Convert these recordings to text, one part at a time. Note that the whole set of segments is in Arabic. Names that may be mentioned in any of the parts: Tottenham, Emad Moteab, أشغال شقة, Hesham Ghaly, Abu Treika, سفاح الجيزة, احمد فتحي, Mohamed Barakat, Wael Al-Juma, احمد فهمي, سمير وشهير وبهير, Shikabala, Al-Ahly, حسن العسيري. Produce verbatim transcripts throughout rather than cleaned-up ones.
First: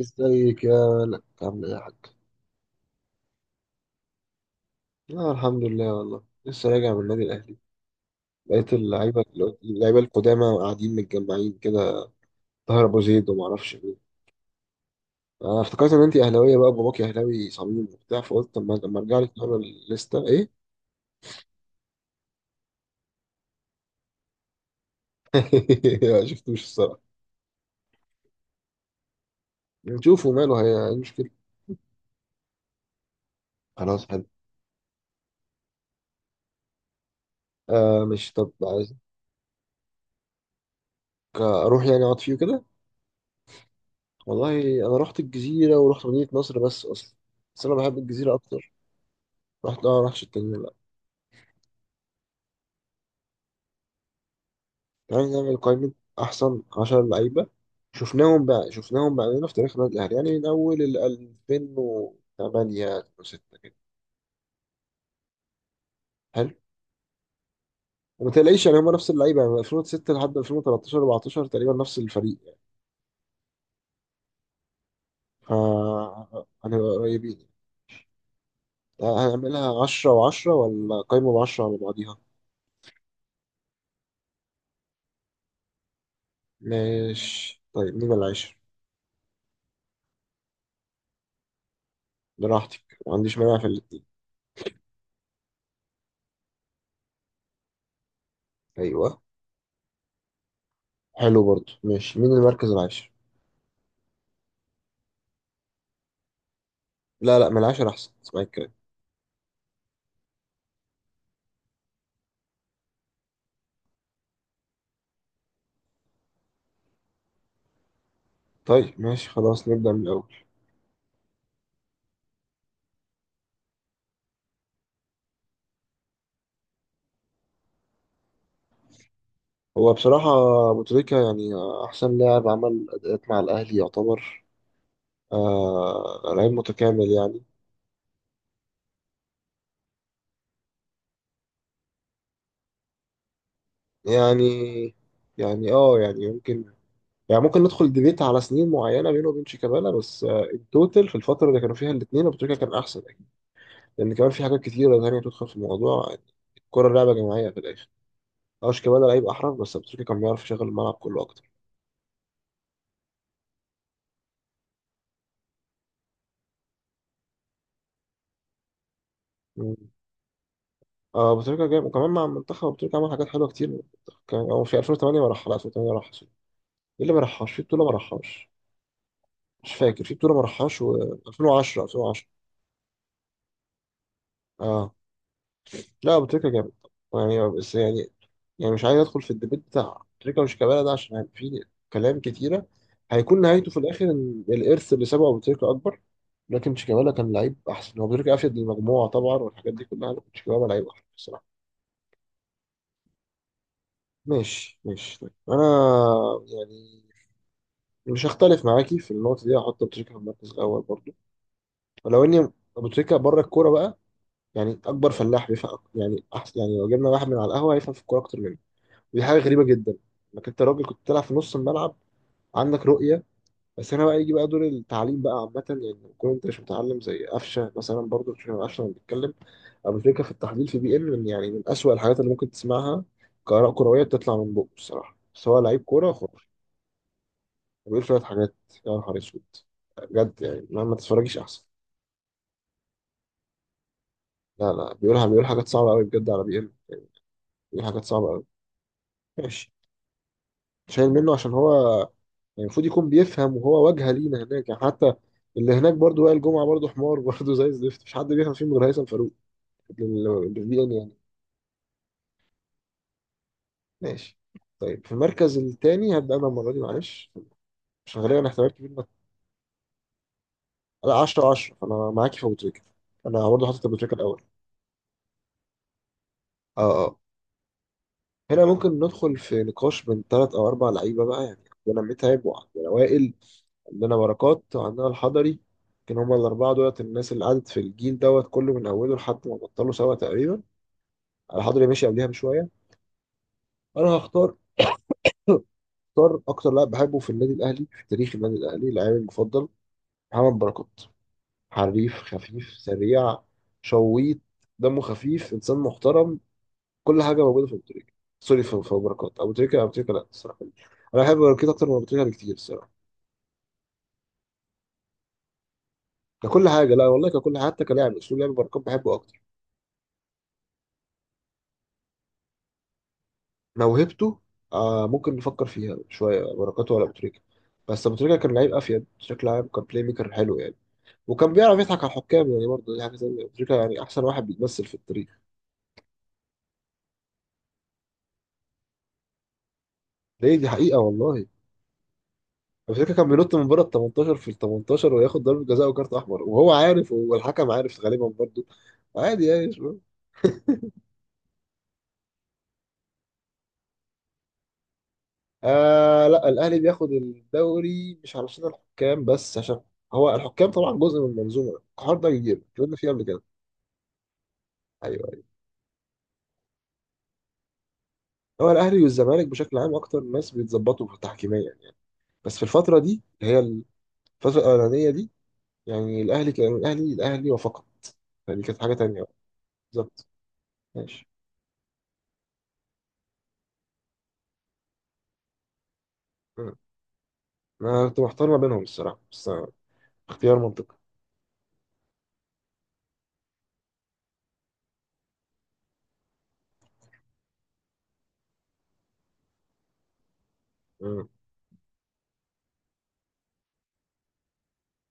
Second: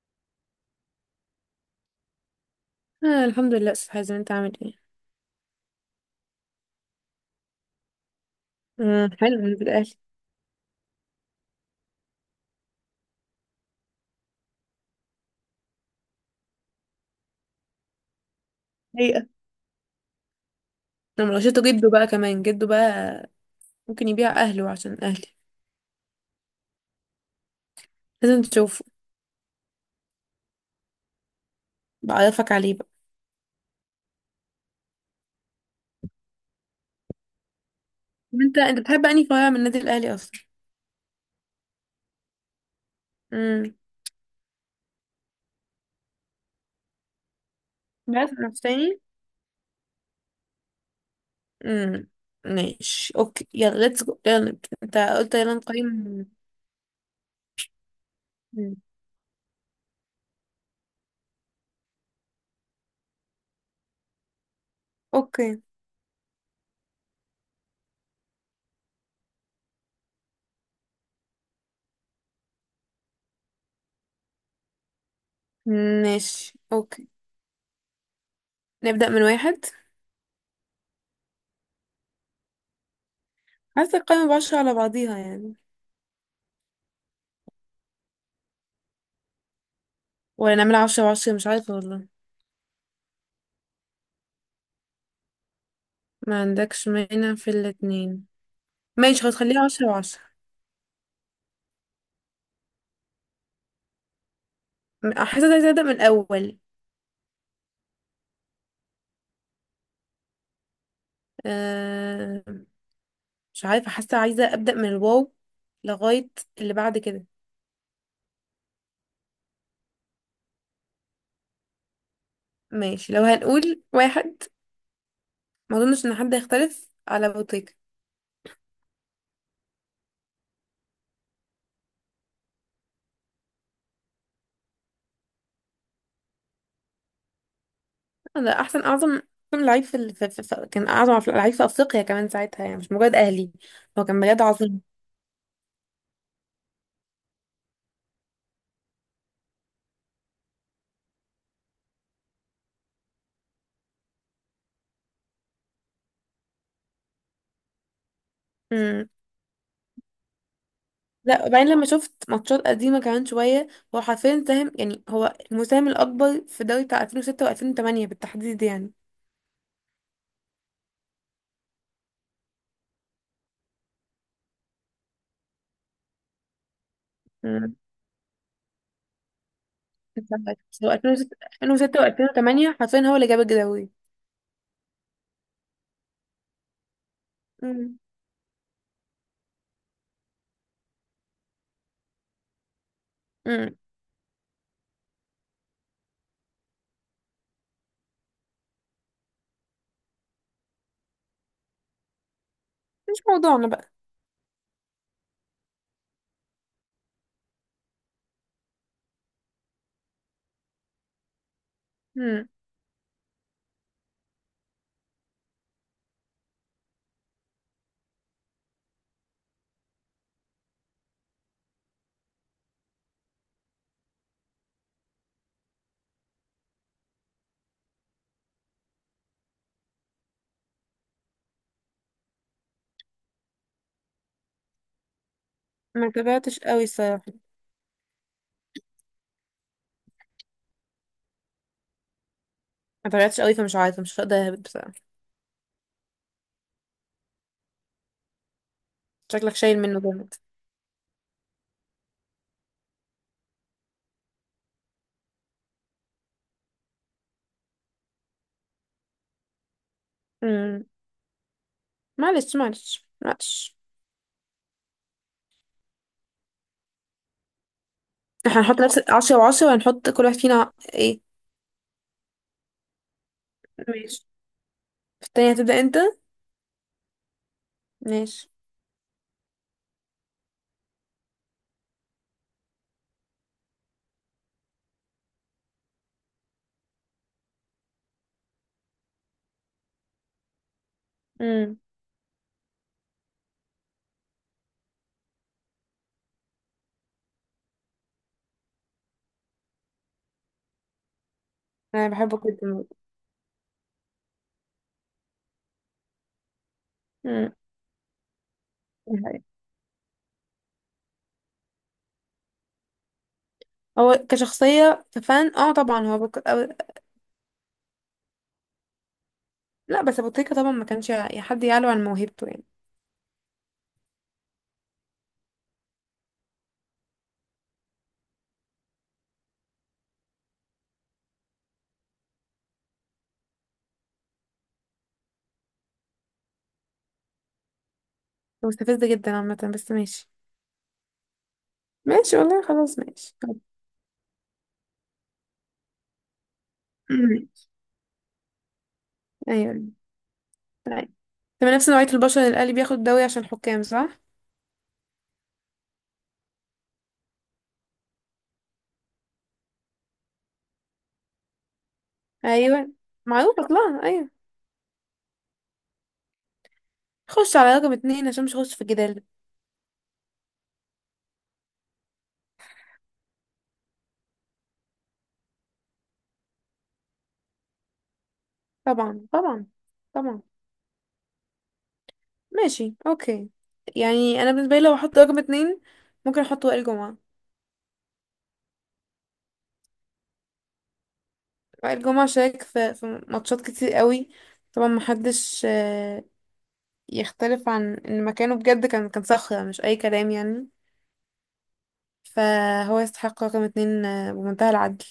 ازيك يا ملك، عامل ايه يا حاج؟ آه، الحمد لله أستاذ حازم، أنت عامل إيه؟ آه الحمد لله، والله لسه راجع من النادي الاهلي. لقيت آه اللعيبه، حلو إنه بالأهلي. اللعيبه القدامى قاعدين متجمعين كده. طاهر ابو زيد وما اعرفش مين. انا افتكرت ان انت اهلاويه بقى، باباكي اهلاوي صميم وبتاع، فقلت طب ما لما ارجع حقيقة لك نقرا الليسته ايه؟ لما لقيته جده بقى كمان جده بقى ممكن يبيع أهله عشان أهلي. ما شفتوش الصراحه. لازم تشوفه. نشوفه، ماله؟ هي إيه المشكله؟ بعرفك عليه بقى. خلاص حلو. آه مش طب طب أنت أنت عايزك بتحب أنهي فرع من النادي الأهلي أصلا؟ اروح يعني اقعد فيه كده. امم. والله انا رحت الجزيره ورحت مدينه نصر بس اصلا. بس انا بحب بس الجزيره نفس اكتر. تاني؟ رحت، اه رحت التانيين. امم. ماشي أوكي، يلا ليتس جو، يلا نبدأ. أنت تعالى قلت يلا نعمل قائمة، نقيم. أحسن عشر لعيبة شفناهم بقى، مم. شفناهم بقى في تاريخ النادي الأهلي، يعني من أول ال ألفين وتمانية، ألفين وستة كده. أوكي. حلو. وما تلاقيش يعني، هما نفس اللعيبة يعني من ألفين وستة لحد ألفين وتلتاشر اربعتاشر تقريبا، نفس الفريق يعني. ف ماشي هنبقى أوكي. قريبين يعني. نبدأ من واحد. هنعملها عشرة و10، ولا قايمة ب عشرة على بعضيها؟ عايزة القايمة بعشرة على بعضيها يعني. ماشي طيب، مين العاشر؟ ولا نعملها عشرة بعشرة، مش عارفة والله. براحتك، ما عنديش مانع في الاتنين. ما عندكش مانع في الاتنين. ماشي أيوه. خلاص، خليها عشرة وعشرة. حلو برضو، ماشي مين المركز العاشر؟ م- حاسة عايزة أبدأ من الأول. لا لا، من العاشر أحسن، اسمعي الكلام. أه. مش عارفة، حاسة عايزة أبدأ من الواو لغاية اللي بعد كده. طيب ماشي خلاص، نبدأ من الأول. ماشي، لو هنقول واحد ما أظنش إن حد هيختلف على بوتيكا. هو بصراحة أبو تريكة يعني، أحسن لاعب عمل أداءات مع الأهلي يعتبر. آه لعيب متكامل يعني. ده أحسن، أعظم أحسن لعيب في, ال... في... في... في... كان أعظم لعيب في أفريقيا كمان ساعتها، يعني مش مجرد أهلي. هو كان بجد يعني عظيم. يعني اه يعني يمكن، يعني ممكن ندخل ديبيت على سنين معينة بينه وبين شيكابالا، بس آه التوتال في الفترة اللي كانوا فيها الاتنين أبو تريكة كان أحسن أكيد. لأن كمان في حاجات كتيرة تانية تدخل في الموضوع يعني، الكرة لعبة جماعية في الآخر. اه شيكابالا مم. لعيب أحرف، بس أبو تريكة كان بيعرف يشغل الملعب كله لا، أكتر. وبعدين لما شفت ماتشات قديمة كمان شوية، هو حرفيا ساهم، يعني هو المساهم الأكبر في دوري بتاع ألفين وستة و2008 بالتحديد. اه، ابو تريكه جايب، وكمان مع المنتخب ابو تريكه عمل حاجات حلوه كتير. كان هو في ألفين وتمانية، ما راح على ألفين وتمانية، راح ايه اللي ما راحش في يعني بطوله ما راحش؟ مش فاكر في بطوله ما راحش. هو و ألفين وعشرة، ألفين وستة ألفين وعشرة. و2008 حرفيا هو اللي جاب الجداوي. اه، لا ابو تريكه جامد يعني. بس امم. يعني، يعني مش عايز ادخل في الديبيت بتاع تريكه وش كابالا ده، عشان يعني في كلام كتيره، هيكون نهايته امم. في الاخر ان الارث اللي سابه ابو تريكه اكبر. لكن شيكابالا كان لعيب احسن. هو ابو تريكه افيد للمجموعه طبعا والحاجات دي كلها، لكن شيكابالا لعيب احسن بصراحه. مش موضوعنا بقى. ماشي ماشي طيب. انا يعني مش هختلف معاكي في النقطة دي، هحط أبو تريكة في المركز الأول برضو. ولو إني امم. أبو تريكة بره الكورة بقى، يعني أكبر فلاح بيفهم يعني أحسن، يعني لو جبنا واحد من على القهوة هيفهم في الكورة أكتر مني. ودي حاجة غريبة جدا، إنك أنت راجل كنت بتلعب في نص الملعب، عندك رؤية. بس هنا بقى يجي بقى دور التعليم بقى عامة، يعني لما تكون أنت مش متعلم زي قفشة مثلا. برضو مش قفشة، لما بيتكلم أبو تريكة في التحليل في بي إم، من يعني من أسوأ الحاجات اللي ممكن تسمعها كآراء كروية بتطلع من بقه الصراحة، بس هو لعيب ما كورة خرافي. تابعتش قوي الصراحه. بيقول شوية حاجات، يا نهار أسود بجد. يعني ما, ما تتفرجيش أحسن. ما تابعتش قوي، فمش عارفه مش هقدر اهبط لا بصراحه. لا بيقولها، بيقول حاجات صعبة أوي بجد على بي إم، بيقول حاجات صعبة أوي. شكلك ماشي. شايل منه جامد. شايل منه عشان هو يعني المفروض يكون بيفهم، وهو واجهة لينا هناك يعني. حتى اللي هناك برضه وائل الجمعة برضه حمار برضه زي الزفت. مش حد بيفهم فيهم غير هيثم فاروق للبي امم. إن يعني. معلش معلش معلش. ماشي. طيب في المركز التاني هبدأ أنا المرة دي معلش، عشان غالبا احنا احتمال هنحط كبير نفس ما- عشرة و10، وهنحط كل واحد فينا لا ايه؟ عشرة عشرة، فأنا معاكي في أبو تريكة. أنا برضه حاطط أبو تريكة ماشي. الأول. في التانية هتبدأ انت. اه اه. ماشي. هنا ممكن ندخل في نقاش من ثلاث او اربع لعيبه بقى يعني. عندنا متعب وعندنا وائل، عندنا بركات وعندنا الحضري. كان هما الاربعه دولت الناس اللي قعدت في الجيل دوت كله من اوله لحد ما بطلوا سوا تقريبا. امم الحضري ماشي قبلها بشويه. انا هختار، هختار اكتر لاعب بحبه في النادي الاهلي في تاريخ النادي الاهلي، لاعبي المفضل، محمد بركات. انا حريف، بحبه خفيف، جدا. سريع، شويط، دمه خفيف، انسان محترم. كل حاجه امم. موجوده في ابو تريكه. سوري، في في ابو بركات ابو تريكه ابو تريكه لا الصراحه، انا بحب بركات اكتر من ابو تريكه بكتير الصراحه. هو كشخصية كفان، اه طبعا هو بك... ككل أو... حاجه، لا والله ككل حاجة، حتى كلاعب اسلوب لعب بركات بحبه اكتر. لا، بس ابو تريكة طبعا ما كانش ي- حد يعلو عن موهبته يعني. موهبته، آه ممكن نفكر فيها شويه، بركات ولا ابو تريكه. بس ابو تريكه كان لعيب افيد بشكل عام، كان بلاي ميكر حلو يعني. وكان بيعرف يضحك على الحكام يعني. برضه دي حاجه زي ابو تريكه يعني احسن واحد بيتمثل في التاريخ. مستفزة جدا عامة، بس ماشي. ليه؟ دي حقيقه والله. ماشي والله، ابو خلاص تريكه كان ماشي. بينط من بره ال تمنتاشر، في ال تمنتاشر، وياخد ضربه جزاء وكارت احمر، وهو عارف والحكم عارف غالبا برضه. عادي يعني. ايوه. طيب. تمام، نفس نوعية البشر اللي الأهلي بياخد دوري عشان حكام، صح؟ آه لا الاهلي بياخد الدوري مش علشان الحكام بس، عشان هو الحكام طبعا جزء من المنظومه، الحوار ده كبير ايوه، اتكلمنا فيه قبل كده. معروف اصلا، ايوه. ايوه ايوه. خش على رقم اتنين عشان مش هو هخش في الاهلي الجدال ده. والزمالك بشكل عام اكتر ناس بيتظبطوا في تحكيميا يعني. بس في الفتره دي اللي هي الفتره الاولانيه دي، يعني الاهلي كان الاهلي الاهلي وفقط. يعني كانت حاجه تانيه طبعا بقى. طبعا. بالظبط. طبعا. ماشي. ماشي اوكي. يعني انا بالنسبة لي لو احط رقم اتنين ممكن احط مم. وائل جمعة. انا كنت محتار ما بينهم الصراحه، بس آه اختيار منطقي. وائل جمعة شارك في, في ماتشات كتير قوي. طبعا محدش آه، يختلف عن ان مكانه بجد، كان كان صخرة مش اي كلام يعني. مم. فهو يستحق رقم اتنين آه، بمنتهى العدل.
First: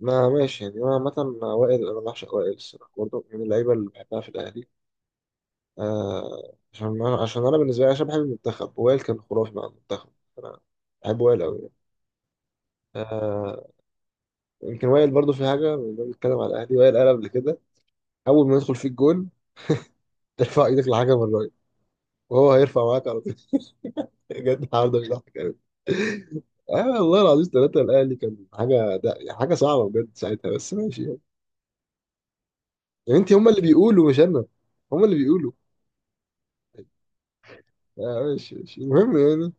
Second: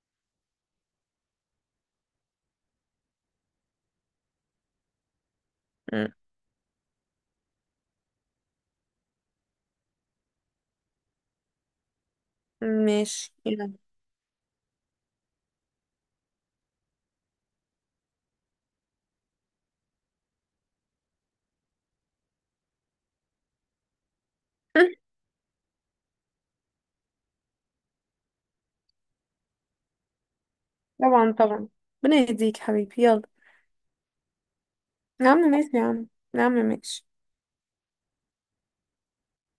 ما ماشي يعني، انا عامه وائل، انا بعشق وائل الصراحه برضه، من اللعيبه اللي بحبها في الاهلي. مم. آه عشان انا، عشان انا بالنسبه لي، عشان بحب المنتخب، وائل كان خرافي مع المنتخب. انا بحب وائل قوي يعني. ماشي آه، يلا. يمكن وائل برضو في حاجه، لما بنتكلم على الاهلي وائل قال قبل كده اول ما يدخل فيك جون ترفع ايدك لحاجه من الراجل وهو هيرفع معاك على طول. بجد النهارده مش ضحك قوي. آه والله العظيم ثلاثة الأهلي كان حاجة، ده حاجة صعبة بجد ساعتها، بس ماشي يعني. طبعا طبعا، ربنا يهديك حبيبي، يعني يلا. أنت هما اللي بيقولوا مش أنا، هما اللي يا عم بيقولوا. ماشي يا عم. يا عم ماشي. آه ماشي ماشي المهم يعني.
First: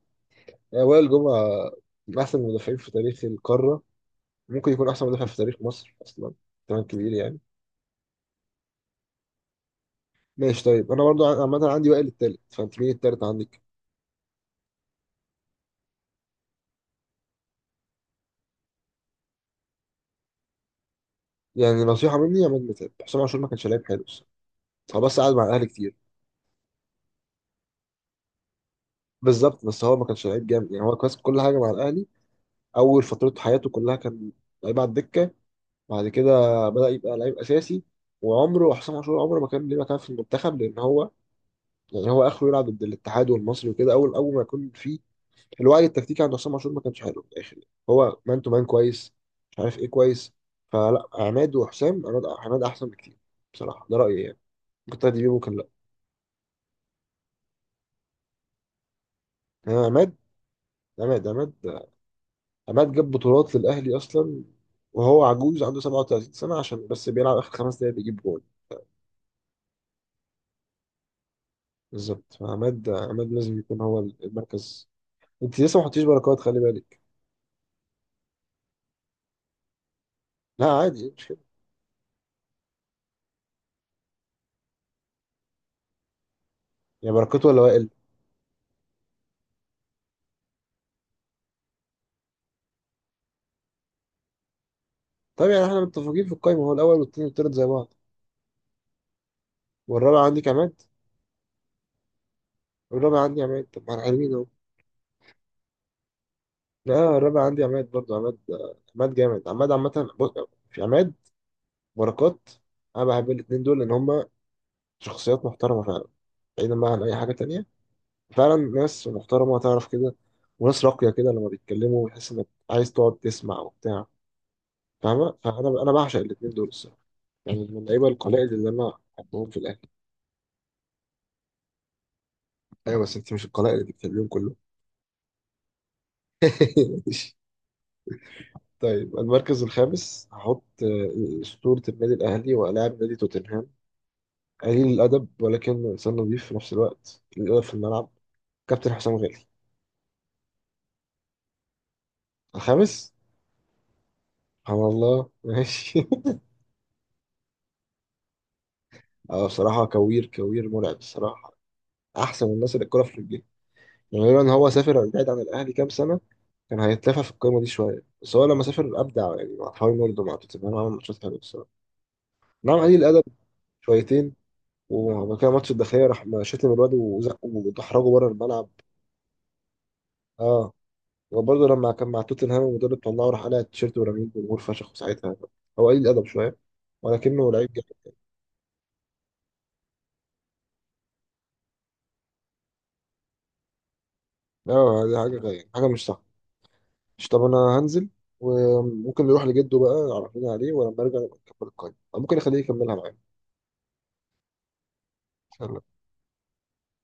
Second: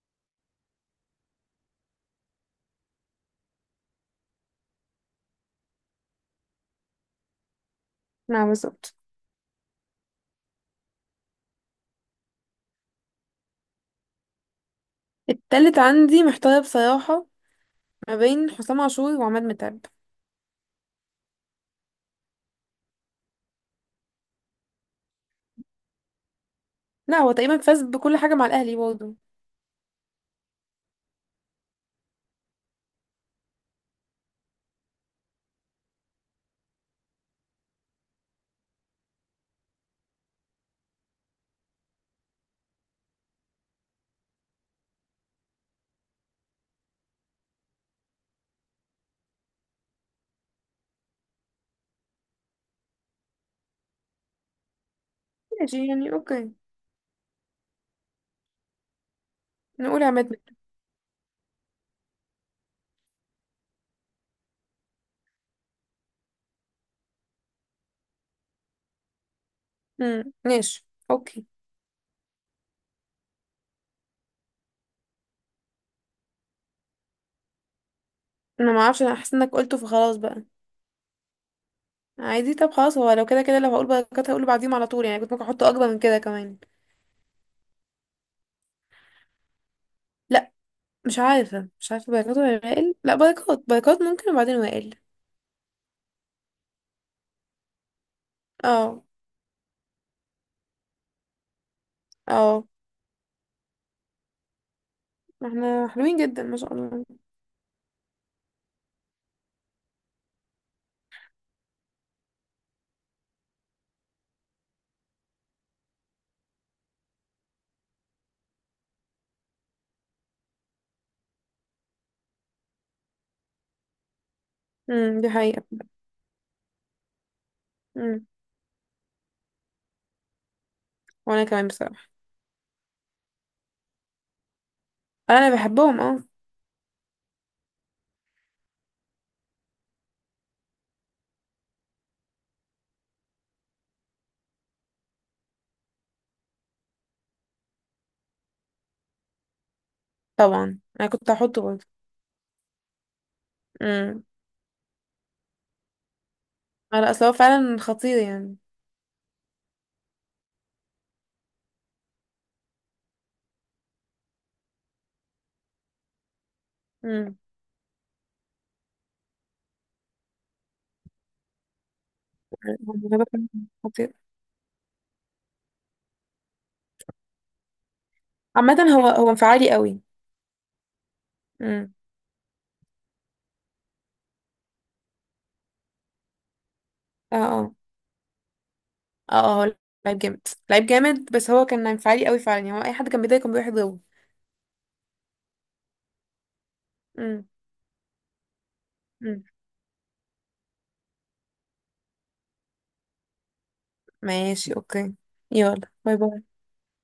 آه، وائل جمعة من أحسن المدافعين في تاريخ القارة، ممكن يكون احسن مدافع في تاريخ مصر اصلا. كمان كبير يعني. نعم بالظبط. ماشي طيب. انا برضو ع- عامه عندي وائل التالت، فانت مين التالت عندك؟ التالت عندي محتار بصراحة، ما بين حسام عاشور وعماد متعب. يعني نصيحه مني، يا عماد متعب. حسام عاشور ما كانش لعيب حلو الصراحة. هو بس قعد مع الاهلي كتير. لا، هو تقريبا فاز بكل حاجة مع الأهلي برضه. بالظبط، بس هو ما كانش لعيب جامد يعني. هو كويس في كل حاجه مع الاهلي. اول فتره حياته كلها كان لعيب على الدكه، بعد كده بدا يبقى لعيب اساسي. وعمره حسام عاشور عمره ما كان ليه مكان في المنتخب، لان هو يعني هو اخره يلعب ضد الاتحاد والمصري وكده. اول اول ما يكون في الوعي التكتيكي عند عصام عاشور ما كانش حلو في الاخر. هو مان تو مان كويس، مش عارف ايه كويس. فلا عماد وحسام، عماد عماد احسن بكتير بصراحه، ده رايي يعني. ممكن تاخد بيه، ممكن لا. ماشي يعني، اوكي. انا نقول عماد. عماد متعب. عماد عماد عماد جاب بطولات للاهلي اصلا، وهو عجوز عنده سبعة وتلاتين سنه، عشان بس بيلعب اخر خمس دقايق بيجيب جول. مم، ماشي اوكي. بالظبط. فعماد، عماد لازم يكون هو المركز. انت لسه ما حطيتش بركات، خلي بالك. انا ما اعرفش، انا حاسة انك قلته فخلاص بقى. لا عادي، مش كده. عادي، طب خلاص، هو لو كده كده لو هقول بركات هقوله بعديهم على طول، يعني كنت ممكن احطه اكبر من كده كمان. يعني بركات ولا وائل؟ لا. مش عارفة مش عارفة بايكوت ولا وائل؟ لا، بايكوت، بايكوت ممكن، وبعدين وائل. طب يعني احنا متفقين في القايمه، هو الاول والثاني والثالث زي بعض. اه والرابع عندك عماد. اه. الرابع عندي عماد، طب ما انا حلوين اهو. احنا حلوين جدا ما شاء الله. لا الرابع عندي عماد برضه. عماد آه، عماد جامد. عماد عامة بص، في عماد، بركات، انا بحب الاتنين دول لان هما شخصيات محترمة فعلا، بعيدا بقى عن اي حاجة تانية. فعلا ناس محترمة، تعرف كده، وناس راقية كده، لما بيتكلموا بتحس انك عايز تقعد تسمع وبتاع. امم دي فاهمة؟ حقيقة. فانا انا بعشق الاتنين دول الصراحة، يعني من اللعيبة امم القلائل اللي انا بحبهم في الاهلي. وانا كمان بصراحة. ايوه بس انت مش القلائل اللي بتحبيهم كلهم. انا بحبهم اه. طيب المركز الخامس هحط آه، أسطورة النادي الأهلي ولاعب نادي توتنهام، قليل الأدب ولكنه إنسان نظيف في نفس الوقت، قليل الأدب في الملعب، كابتن حسام غالي. طبعا انا كنت هحطه برضه. الخامس. امم سبحان الله ماشي. على اصل هو فعلا خطير يعني. آه، بصراحة كوير كوير مرعب الصراحة، أحسن من الناس اللي الكورة في رجليه يعني. لولا إن هو سافر بعيد عن الأهلي كام سنة كان هيتلافى في امم القايمة دي شوية، بس هو لما سافر أبدع يعني، مع حوالي برضه مع توتنهام عمل ماتشات حلوة الصراحة. نعم هو قليل الأدب موهبة فعلاً. خطير. شويتين. وبعد كده ماتش الداخلية راح شتم الواد وزقه ودحرجه بره الملعب. عامة هو هو انفعالي قوي. اه، وبرضه لما امم. كان مع توتنهام المدرب طلعه راح قلع التيشيرت ورميه الجمهور فشخ ساعتها. هو قليل الادب شويه، اه ولكنه لعيب اه. جامد. اه اه، هو لعيب جامد. لعيب جامد. بس هو كان انفعالي قوي فعلا، يعني هو اي حد كان بيضايقه كان بيروح يضربه. اه دي حاجه غير حاجه، مش صح؟ مش طب امم. انا هنزل، وممكن امم نروح لجده بقى عرفنا عليه، ولما ارجع نبقى نكمل القايمه، أو ممكن اخليه يكملها معايا. ماشي اوكي، يلا. يلا باي باي.